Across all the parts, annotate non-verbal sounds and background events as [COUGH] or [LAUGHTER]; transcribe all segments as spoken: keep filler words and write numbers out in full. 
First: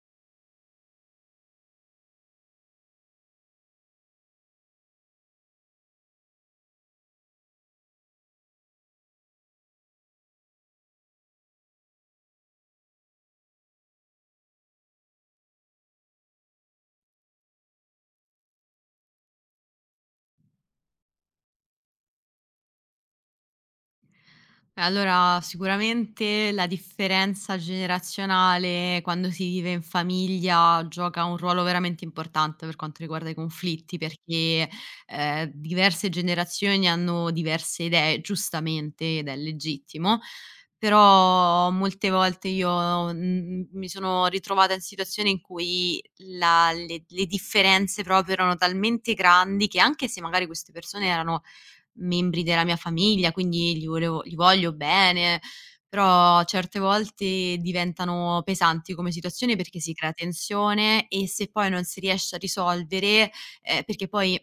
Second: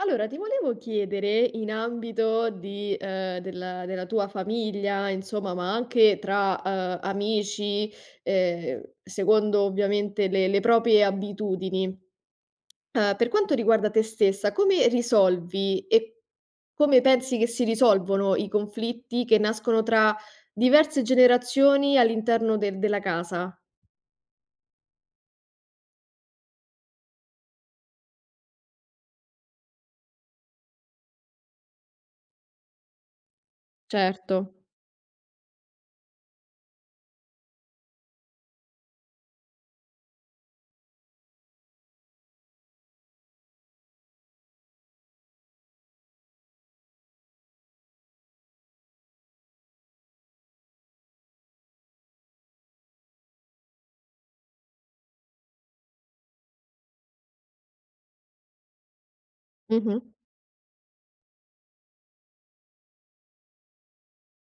Allora, ti volevo chiedere in ambito di, ehm, della della tua famiglia, insomma, ma anche tra, ehm, amici, ehm, secondo ovviamente le le proprie abitudini, ehm, per quanto riguarda te stessa, come risolvi e come pensi che si risolvono i conflitti che nascono tra diverse generazioni all'interno del della casa? Allora, sicuramente la differenza generazionale quando si vive in famiglia gioca un ruolo veramente importante per quanto riguarda i conflitti, Certo. perché eh, diverse generazioni hanno diverse idee, giustamente, ed è legittimo, però molte volte io mm, mi sono ritrovata in situazioni in cui la- le, le differenze proprio erano talmente grandi che anche se magari queste persone erano membri della mia famiglia, quindi gli volevo gli voglio bene, però certe volte diventano pesanti come situazione perché si Mh-mh. crea tensione e se poi non si riesce a risolvere, ehm, perché poi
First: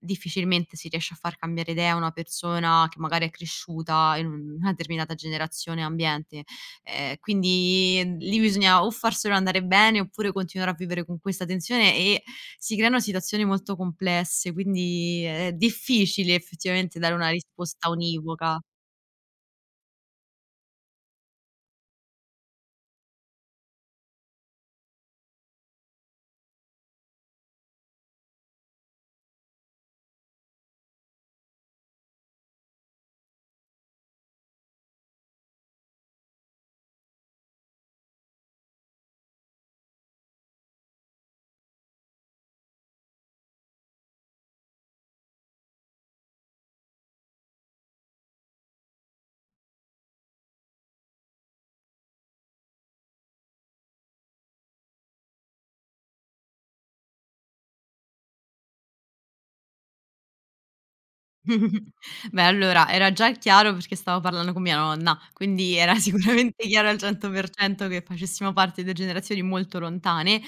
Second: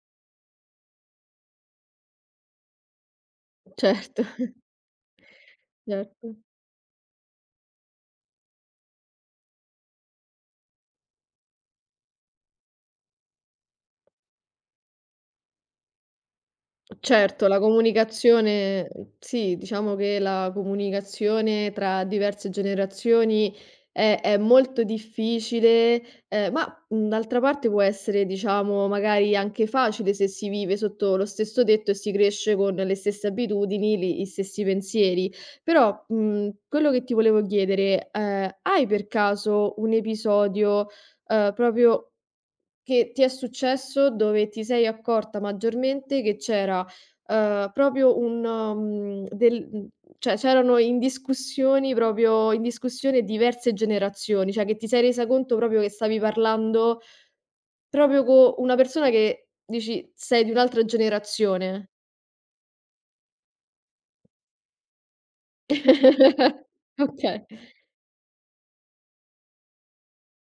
difficilmente si riesce a far cambiare idea a una persona che magari è cresciuta Certo, in [LAUGHS] un una determinata generazione e certo. ambiente. Ehm, quindi lì bisogna o farselo andare bene oppure continuare a vivere con questa tensione e si creano situazioni molto complesse, quindi è difficile effettivamente dare una Certo, la risposta univoca. comunicazione sì, diciamo che la comunicazione tra diverse generazioni è è molto difficile, ehm, ma, mhmm, d'altra parte può essere, diciamo, magari anche facile se si vive sotto lo stesso tetto e si cresce con le stesse abitudini, li gli stessi pensieri. Però, mhmm, quello che ti volevo chiedere, ehm, hai per caso un episodio, ehm, proprio che ti è successo dove ti sei accorta maggiormente che c'era, uhm, proprio un mhmm, del mhmm, cioè c'erano in discussioni proprio in discussione diverse generazioni, cioè che ti sei resa conto proprio che stavi parlando proprio co una persona che dici: "Sei di un'altra generazione." [LAUGHS] Beh, allora era già chiaro perché stavo parlando con mia nonna, quindi era [LAUGHS] sicuramente chiaro al Okay. cento per cento che facessimo parte di due generazioni molto lontane,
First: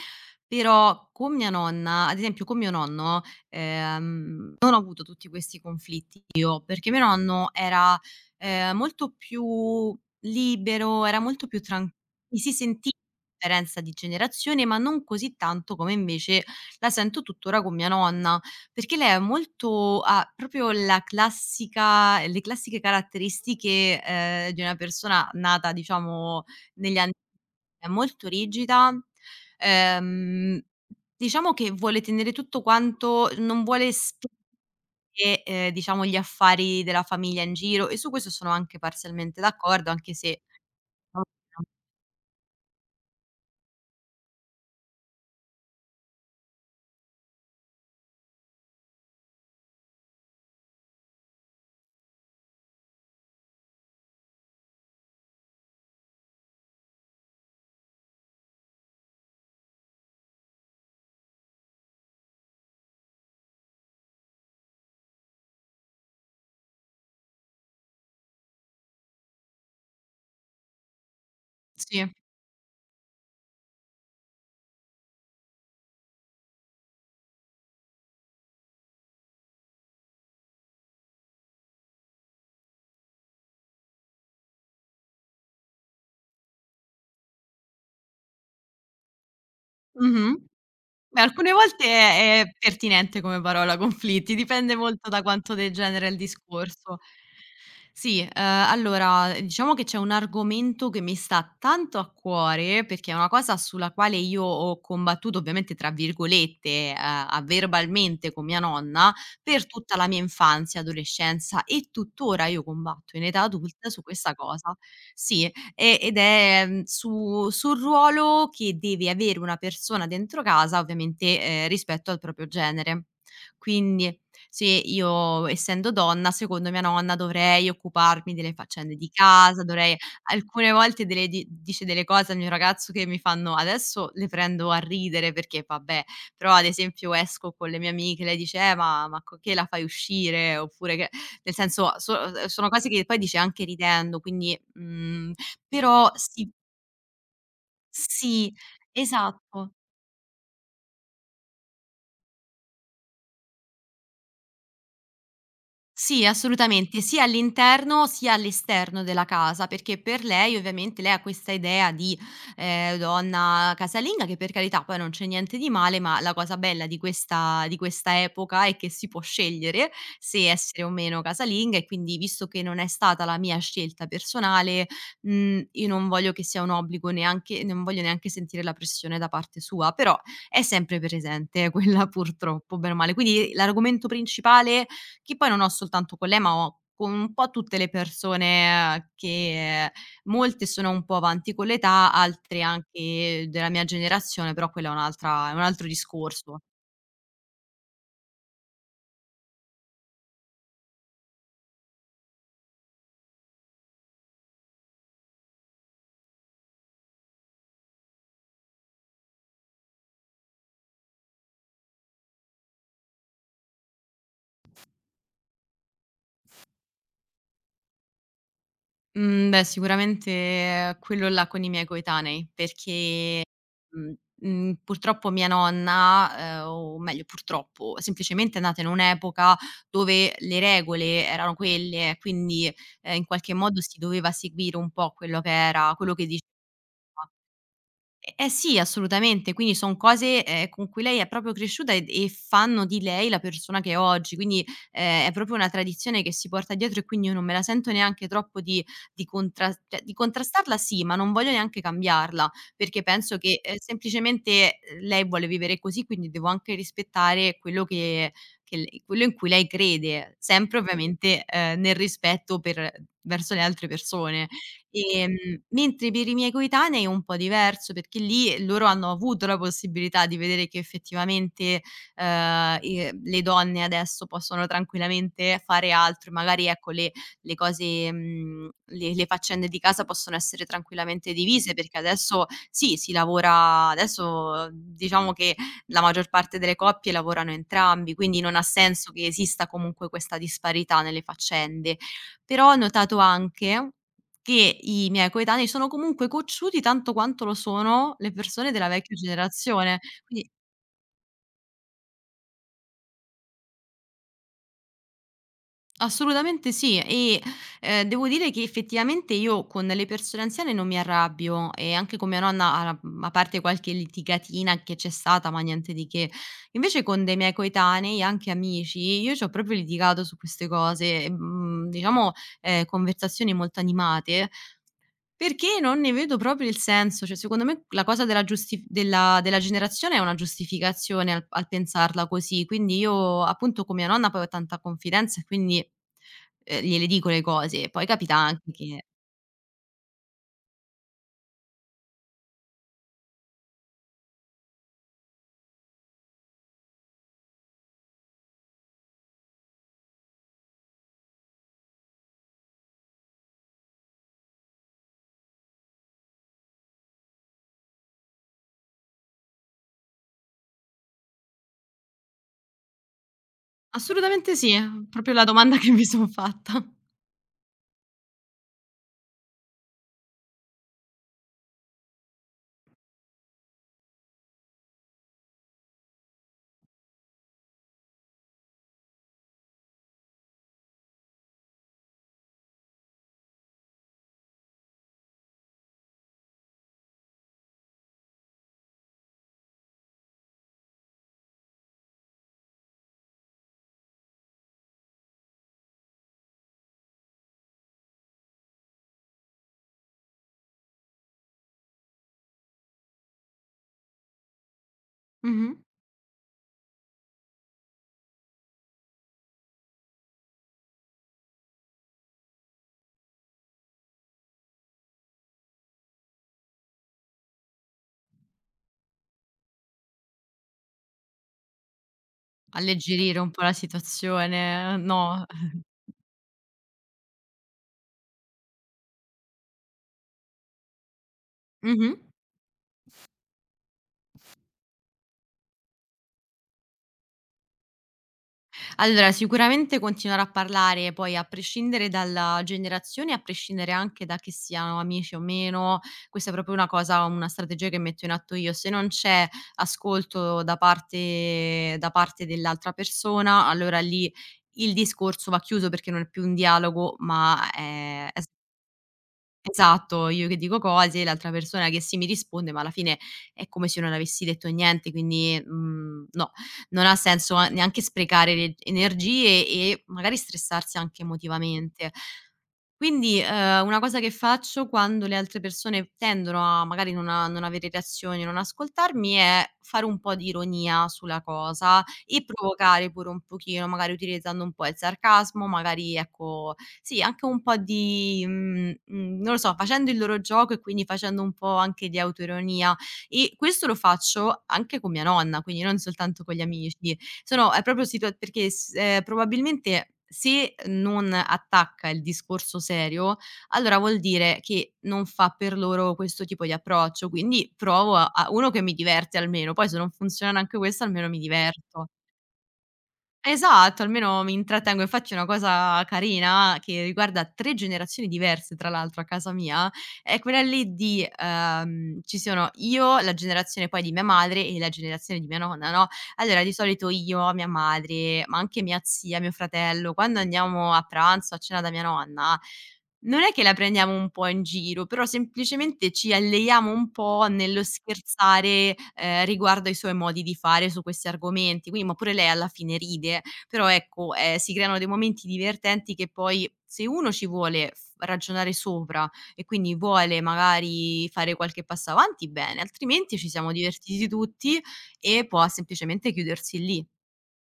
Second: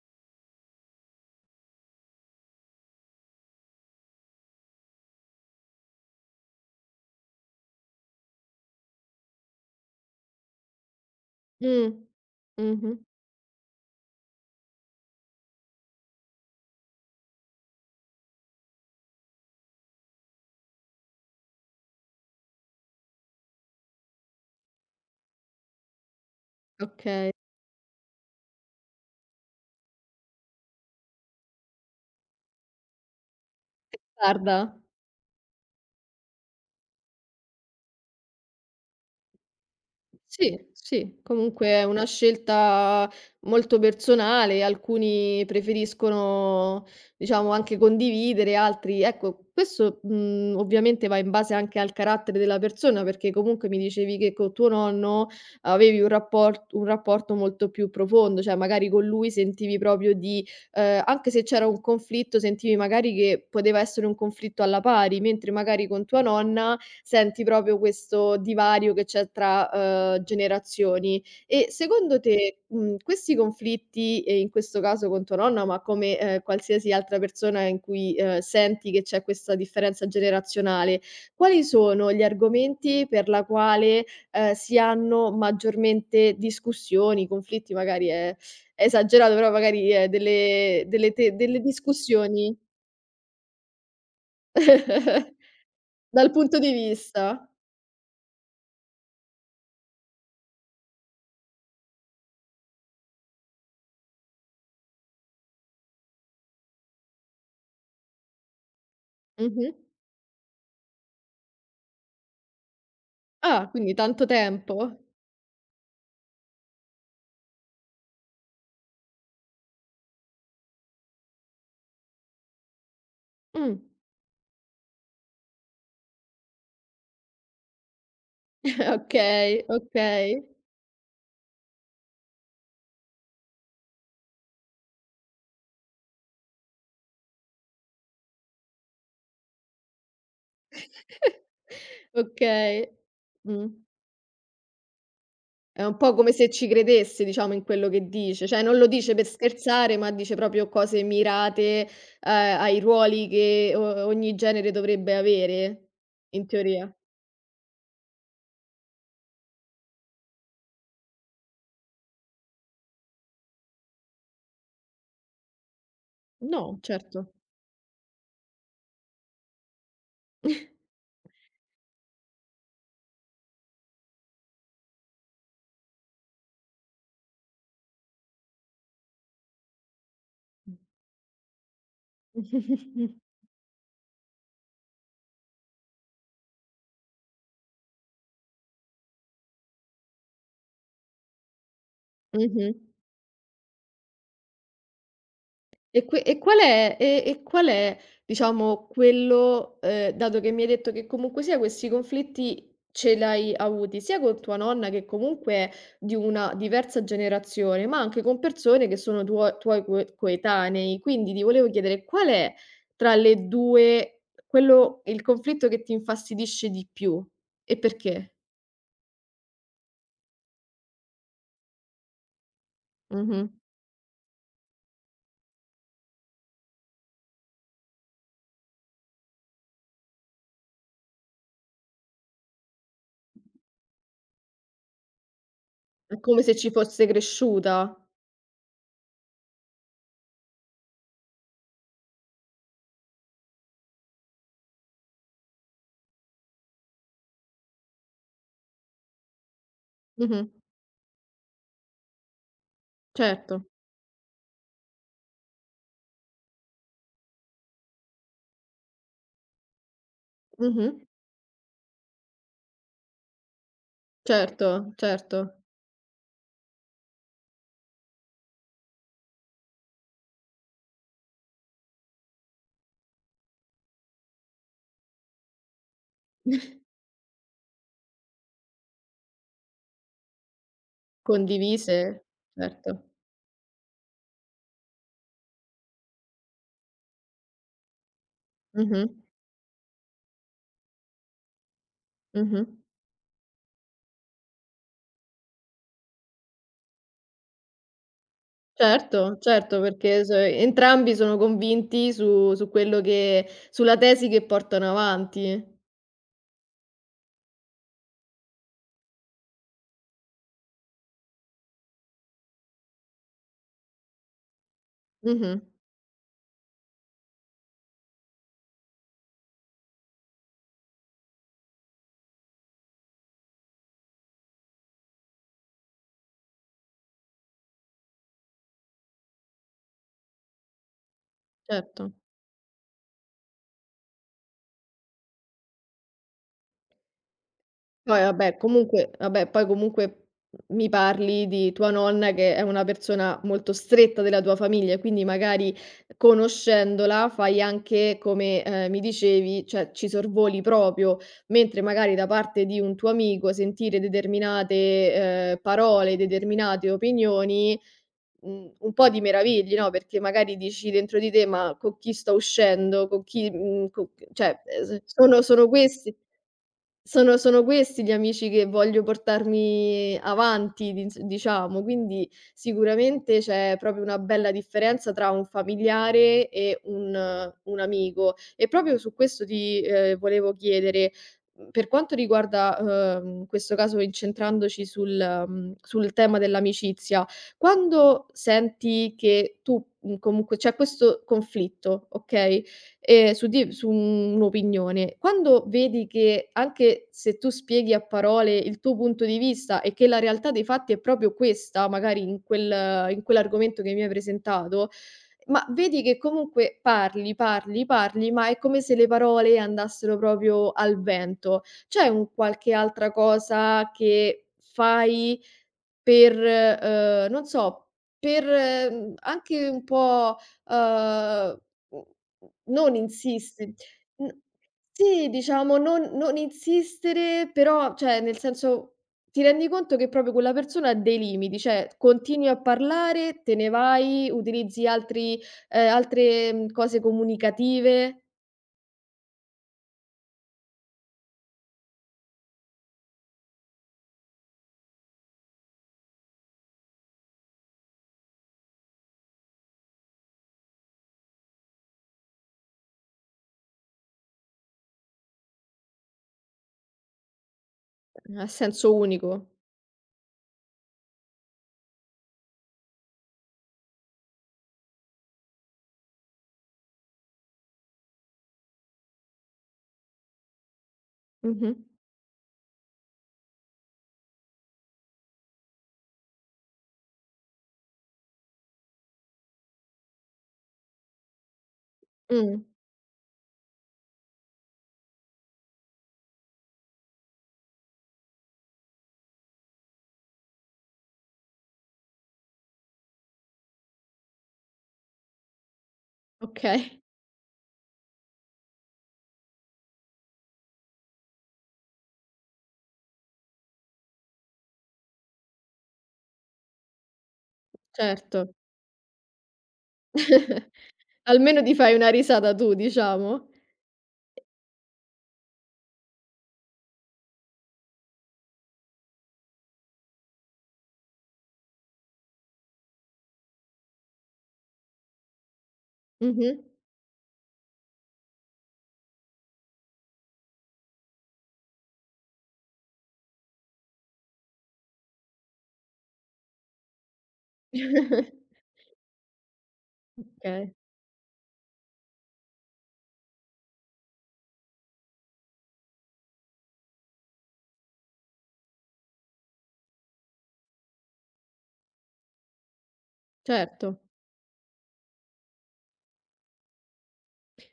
però con mia nonna, ad esempio con mio nonno, ehm, non ho avuto tutti questi conflitti io, perché mio nonno era, ehm, molto più libero, era molto più tran Mh. mi si sentiva Mh-mh. la differenza di generazione, ma non così tanto come invece la sento tuttora con mia nonna. Perché lei ha molto ha proprio la classica le classiche caratteristiche, ehm, di una persona nata diciamo negli anni Okay. è molto rigida, ehm, diciamo che vuole tenere tutto quanto non vuole spingere, Tarda. ehm, diciamo gli affari della famiglia in giro e su questo sono anche parzialmente d'accordo, anche se Sì, sì, diciamo, comunque è una scelta molto personale, alcuni preferiscono, diciamo, anche condividere, altri ecco, questo, mhmm, ovviamente va in base anche al carattere della persona, perché comunque mi dicevi che con tuo nonno avevi un rapport un rapporto molto più profondo, cioè magari con lui sentivi proprio di ehm, anche se c'era un conflitto, sentivi magari che poteva essere un conflitto alla pari, mentre magari con tua nonna senti proprio questo divario che c'è tra, uhm, generazioni. E sì. secondo te, mhmm, questi conflitti, e in questo caso con tua nonna, ma come, ehm, qualsiasi altra persona in cui, uhm, senti che c'è questa differenza generazionale, quali sono gli argomenti per la quale, ehm, si hanno maggiormente discussioni, conflitti magari è è esagerato, però magari, ehm, Mh-mh. delle delle Beh, te alcune delle volte è è discussioni pertinente come parola conflitti, dipende molto da [LAUGHS] quanto degenera il dal punto di discorso. vista? Sì, ehm, allora diciamo che c'è un argomento che mi sta tanto a cuore, perché è una cosa sulla quale io ho combattuto, ovviamente tra virgolette, a a "verbalmente" con mia nonna, per Mh-mh. tutta la mia infanzia, adolescenza e tuttora io combatto in età Ah, adulta quindi su tanto questa cosa. tempo. Sì, e ed è, mhmm, su sul ruolo che deve avere una persona dentro casa, ovviamente, ehm, rispetto al proprio genere. Mh. Quindi, se io essendo donna, secondo mia nonna dovrei occuparmi delle [LAUGHS] faccende di casa, Okay, dovrei okay. alcune volte delle di dice delle cose al mio ragazzo che mi fanno adesso le prendo a ridere perché vabbè, però ad esempio esco con le mie amiche, lei dice: "Eh, ma ma co che la fai uscire?" Oppure che [LAUGHS] nel senso so ehm, sono Okay. cose che poi dice anche Mh. ridendo, quindi, mhmm, È un però po' come se sì, ci credesse, diciamo, in quello che dice. sì, Cioè, non lo dice per esatto. scherzare, ma dice proprio cose mirate, ehm, ai ruoli che o ogni genere dovrebbe avere, Sì, in teoria. assolutamente, sia all'interno sia all'esterno della casa, perché per lei ovviamente lei ha questa idea di, ehm, donna casalinga, che per carità poi non c'è niente di male, ma la cosa No, bella di certo. questa di questa epoca è che si può scegliere se [LAUGHS] essere o meno casalinga e quindi visto che non è stata la mia scelta personale, mhmm, io non voglio che sia un obbligo neanche non voglio neanche sentire la pressione da parte sua, però è sempre presente [LAUGHS] quella purtroppo, bene o Mh. male. Quindi l'argomento principale che poi non ho soltanto con lei, ma ho con un po' tutte le persone eh, che eh, molte sono un po' avanti con l'età, altre Mh-mh. anche della mia generazione, però quella è un'altra è un altro E que e discorso. qual è e e qual è, diciamo, quello ehm, dato che mi hai detto che comunque sia questi conflitti ce l'hai avuti sia con tua nonna che comunque è di una diversa generazione, ma anche con persone che sono tuo tuoi coe coetanei. Quindi ti volevo chiedere qual è tra le due quello il conflitto che ti infastidisce di più e perché? Mhmm, Beh, sicuramente eh, quello là con i miei coetanei, perché, Mh-mh. mhmm, mhmm, purtroppo mia nonna, ehm, o meglio purtroppo, semplicemente è nata in un'epoca dove le regole erano quelle, quindi, ehm, in qualche modo si doveva seguire un po' quello che era quello È che come dice se ci fosse cresciuta. E eh sì, assolutamente. Quindi son cose, ehm, con cui lei è proprio cresciuta ed e fanno di lei la persona che è oggi. Quindi, ehm, è proprio una tradizione che si porta dietro e quindi io non me la sento neanche troppo di di contras cioè di Mh-mh. contrastarla sì, ma non voglio neanche cambiarla, perché penso che, Certo. ehm, semplicemente eh, lei vuole vivere così, quindi devo anche rispettare quello che che lei quello in cui lei crede, sempre Mh-mh. ovviamente, ehm, nel rispetto per verso le altre persone. Certo, Ehm, certo. Mentre per i miei coetanei è un po' diverso, perché lì loro hanno avuto la possibilità di vedere che effettivamente, ehm, i le donne adesso possono tranquillamente fare altro, magari ecco [LAUGHS] le le cose mhmm, le le faccende di casa possono essere tranquillamente divise, perché Condivise, adesso sì, certo. si lavora adesso diciamo che la maggior parte delle coppie lavorano entrambi, quindi non ha Mh-mh, senso che esista comunque questa disparità nelle faccende. mh-mh. Però ho notato anche che i miei coetanei sono comunque cocciuti tanto quanto lo sono le persone della vecchia Certo, certo, generazione. perché s Quindi entrambi sono convinti su su quello che sulla tesi che portano avanti. assolutamente sì e, ehm, devo dire che effettivamente io con le persone anziane non mi arrabbio e anche con mia nonna a mhmm, a parte qualche litigatina che c'è stata, ma Mh-mh, niente di che. Invece con dei miei coetanei, anche amici, io c'ho proprio litigato su queste cose, e, mhmm, diciamo, ehm, conversazioni molto animate. Perché non ne vedo proprio il senso, cioè secondo me la cosa della giusti della della generazione è una giustificazione al al certo. pensarla così, quindi io appunto con mia nonna poi ho tanta confidenza e quindi, ehm, gliele dico le cose. Poi Poi capita vabbè anche che comunque vabbè, poi comunque mi parli di tua nonna che è una persona molto stretta della tua famiglia, quindi magari conoscendola fai anche come, ehm, mi dicevi, cioè ci sorvoli proprio, mentre magari da parte di un tuo amico sentire determinate, ehm, parole, determinate opinioni, mhmm, un po' ti meravigli, no, perché magari dici dentro di te: "Ma con chi sto uscendo? Con chi mhmm, co" assolutamente cioè, sì, ehm, s proprio sono la sono domanda [LAUGHS] che mi questi son fatta. sono sono questi gli amici che voglio portarmi avanti, dinz diciamo, quindi sicuramente c'è proprio una bella differenza tra un familiare e un un amico. E proprio su questo ti, ehm, volevo chiedere, mhmm, per quanto riguarda, uhm, questo caso incentrandoci sul mhmm, sul tema dell'amicizia, quando senti che tu, mhmm, comunque c'è questo conflitto, okay, ehm, su di su un'opinione. Quando vedi che anche se tu spieghi a parole il tuo punto di vista e che la realtà dei fatti è proprio questa, magari in quel in quell'argomento che mi hai presentato, ma Mh-mh. vedi che comunque parli, parli, parli, ma è come se le parole andassero proprio al vento. C'è un qualche altra cosa che fai per, uhm, non so, per, mhmm, anche un po', uhm, mhmm, non Alleggerire un po' insisti la n situazione, sì, no. diciamo non non insistere, però cioè nel senso, ti rendi conto che proprio quella persona ha dei limiti, cioè Mh-mh. continui a parlare, te ne vai, utilizzi altri ehm, altre, mhmm, cose comunicative, Allora, sicuramente continuare a parlare, poi a prescindere dalla generazione, a prescindere anche da che siano amici o meno, questa è proprio una cosa una strategia che metto in atto io. Se non c'è ascolto da parte da parte dell'altra persona, allora lì il discorso va chiuso perché non è più un dialogo, ma è è a senso unico. esatto, io che dico cose, l'altra persona che sì mi risponde, ma alla fine è come se io non avessi detto niente, quindi, mhmm, no, non ha senso a neanche sprecare le energie e magari stressarsi anche Mh-mh. emotivamente. Quindi, ehm, una cosa che faccio quando le altre persone tendono a magari non a non avere reazioni, non ascoltarmi, è fare un po' di ironia sulla cosa e Mh, provocare pure un pochino, magari utilizzando un po' il sarcasmo, magari ecco sì, anche un po' di mhmm, mhmm, non lo so, facendo il loro gioco e quindi facendo un po' anche di autoironia. E questo lo faccio anche con mia nonna, quindi non soltanto con gli okay, amici. Sono è proprio situa perché s ehm, probabilmente se non attacca il discorso serio, allora vuol dire che non fa per loro questo tipo di approccio, quindi provo a a certo. uno che mi diverte almeno, poi se non funziona [LAUGHS] neanche questo almeno mi Almeno ti fai una diverto. risata tu, diciamo. Esatto, almeno mi intrattengo e faccio una cosa carina che riguarda tre generazioni diverse tra l'altro a casa mia, è quella lì di ehm, ci sono io, la generazione poi di mia madre e la generazione di mia nonna, no, Mh-mh. allora di solito io, mia madre, ma anche mia zia, mio fratello, quando andiamo a pranzo, a cena da mia nonna non è che la prendiamo un po' in giro, però semplicemente ci alleiamo un po' nello [LAUGHS] scherzare, ehm, riguardo ai suoi modi di Okay, fare su questi argomenti. Quindi ma pure lei alla fine ride, però ecco, ehm, si creano dei momenti divertenti che poi se uno ci vuole f ragionare sopra e quindi vuole magari fare qualche passo avanti, bene, altrimenti ci siamo certo. divertiti tutti e può semplicemente chiudersi lì.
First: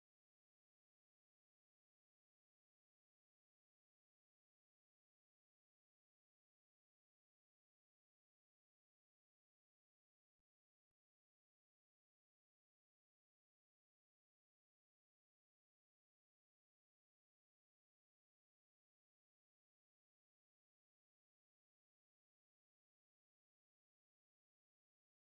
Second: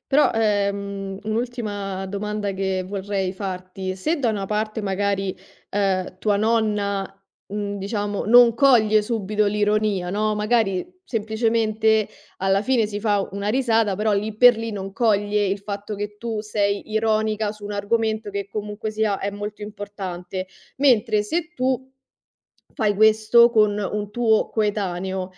Però, ehm, un'ultima domanda che vorrei farti: se da una parte magari, ehm, tua nonna, mhmm, diciamo non coglie subito l'ironia, no, magari semplicemente alla fine si fa una risata, però lì per lì non coglie il fatto che tu sei ironica su un argomento che comunque sia è molto importante, mentre se tu fai questo con un tuo coetaneo,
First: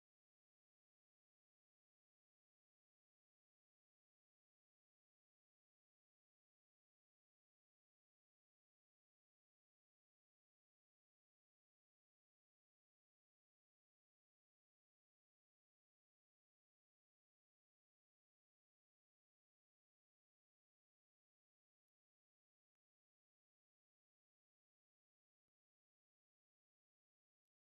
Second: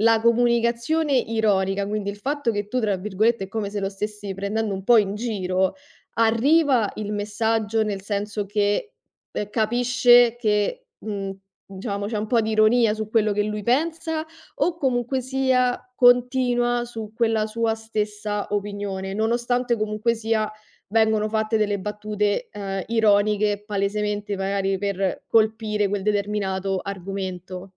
la comunicazione ironica, quindi il fatto che tu, tra virgolette, è come se lo stessi prendendo un po' in giro, arriva il messaggio nel senso che, ehm, capisce che, mhmm, diciamo c'è un po' di ironia su quello che lui pensa o comunque sia continua su quella sua stessa opinione, nonostante comunque sia vengono fatte delle battute, ehm, ironiche palesemente magari per colpire quel determinato argomento.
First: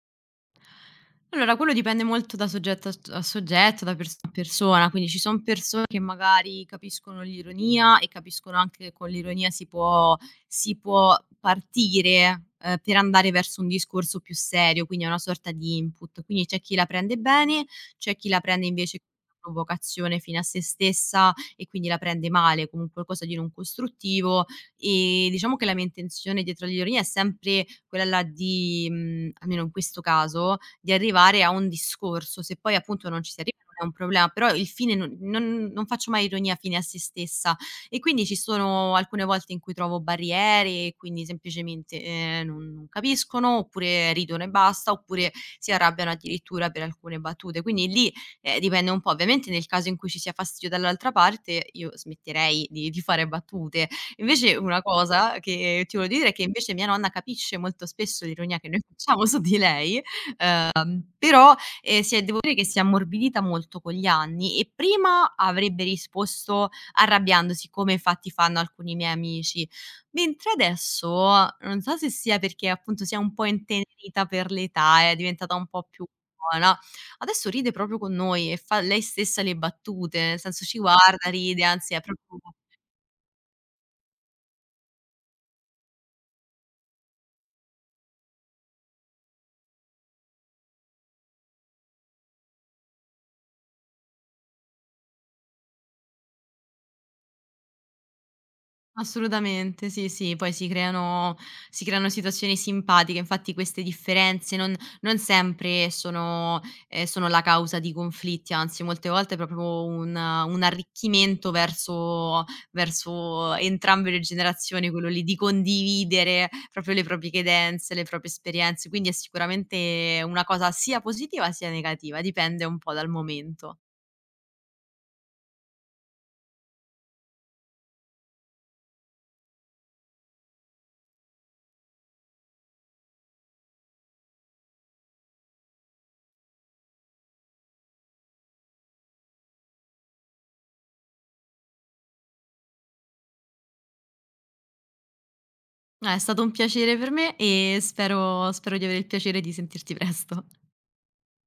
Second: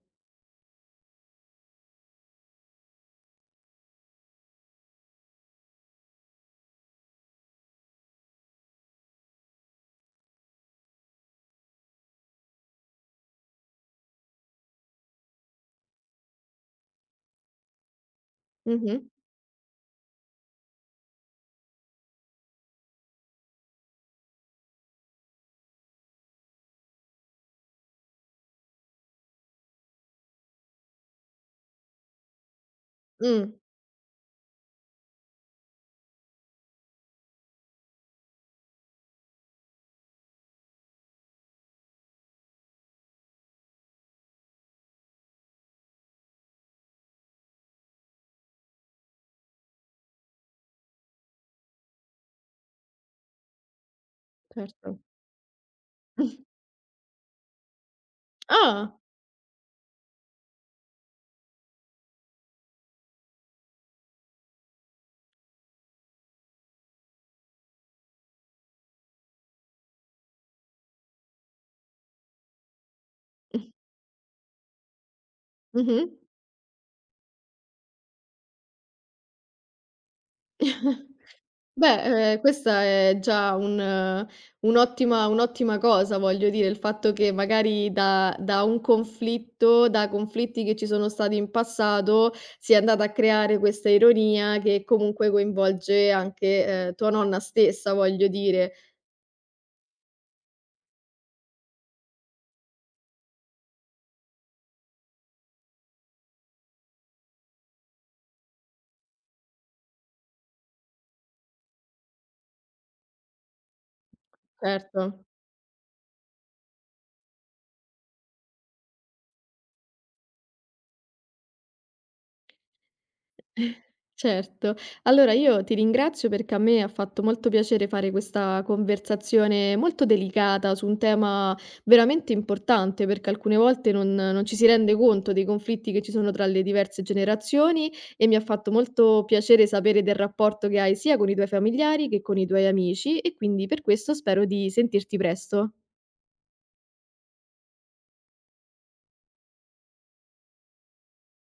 Allora, quello dipende molto da soggetto a s a soggetto, da persona a persona, quindi ci son persone che magari capiscono l'ironia e capiscono anche che con l'ironia si può si può partire, ehm, per andare verso un discorso più serio, quindi è una sorta di input. Quindi c'è chi la prende bene, c'è chi la prende invece Mh-mh. come una provocazione fine a sé stessa e quindi la prende male, come un qualcosa di non costruttivo. Ehm, diciamo che la mia intenzione dietro agli orologhi è sempre quella là di mhmm, almeno in questo caso, di arrivare a un discorso. Se poi appunto non ci si Mh, arriva non è un problema, però il fine non non non faccio mai ironia fine a se stessa e quindi ci sono alcune volte in cui trovo barriere e quindi semplicemente, ehm, non non capiscono oppure ridono e basta, oppure si arrabbiano addirittura per alcune battute. Quindi lì, ehm, dipende un po'. Ovviamente nel caso in cui ci sia fastidio dall'altra parte io smetterei di di fare battute, invece una certo. cosa che ti volevo dire è che invece mia nonna capisce molto spesso l'ironia che noi Ah! facciamo su di lei, però, ehm, si è devo dire che si è ammorbidita molto con gli anni e prima avrebbe risposto arrabbiandosi, come infatti fanno alcuni miei amici, mentre adesso, non so se sia perché appunto si è un po' intenerita per l'età, è diventata un po' più Mh-mh. buona, adesso ride proprio con noi e fa lei stessa le battute, nel senso ci [LAUGHS] guarda, ride, anzi Beh, è proprio ehm, questa è già un un'ottima un'ottima cosa, voglio dire, il fatto che magari da da un conflitto, da conflitti che ci sono stati in passato, si è andata a creare questa ironia che comunque coinvolge anche, ehm, tua nonna stessa, voglio dire. assolutamente, sì, sì, poi si creano si creano situazioni simpatiche, infatti queste differenze non non sempre sono ehm, sono la causa di conflitti, anzi molte volte è proprio un un arricchimento verso verso entrambe le generazioni, Certo. quello lì di condividere proprio le proprie credenze, le proprie esperienze, quindi è sicuramente una cosa sia positiva sia negativa, dipende un po' dal momento. Certo. Allora io ti ringrazio perché a me ha fatto molto piacere fare questa conversazione molto delicata su un tema veramente importante, perché alcune volte non non ci si rende conto dei conflitti che ci sono tra le diverse generazioni e mi ha fatto molto piacere sapere del rapporto che hai sia con i tuoi familiari che con i tuoi amici e quindi per questo spero di sentirti presto. Eh, è stato un piacere per me e spero spero di avere il piacere di sentirti presto.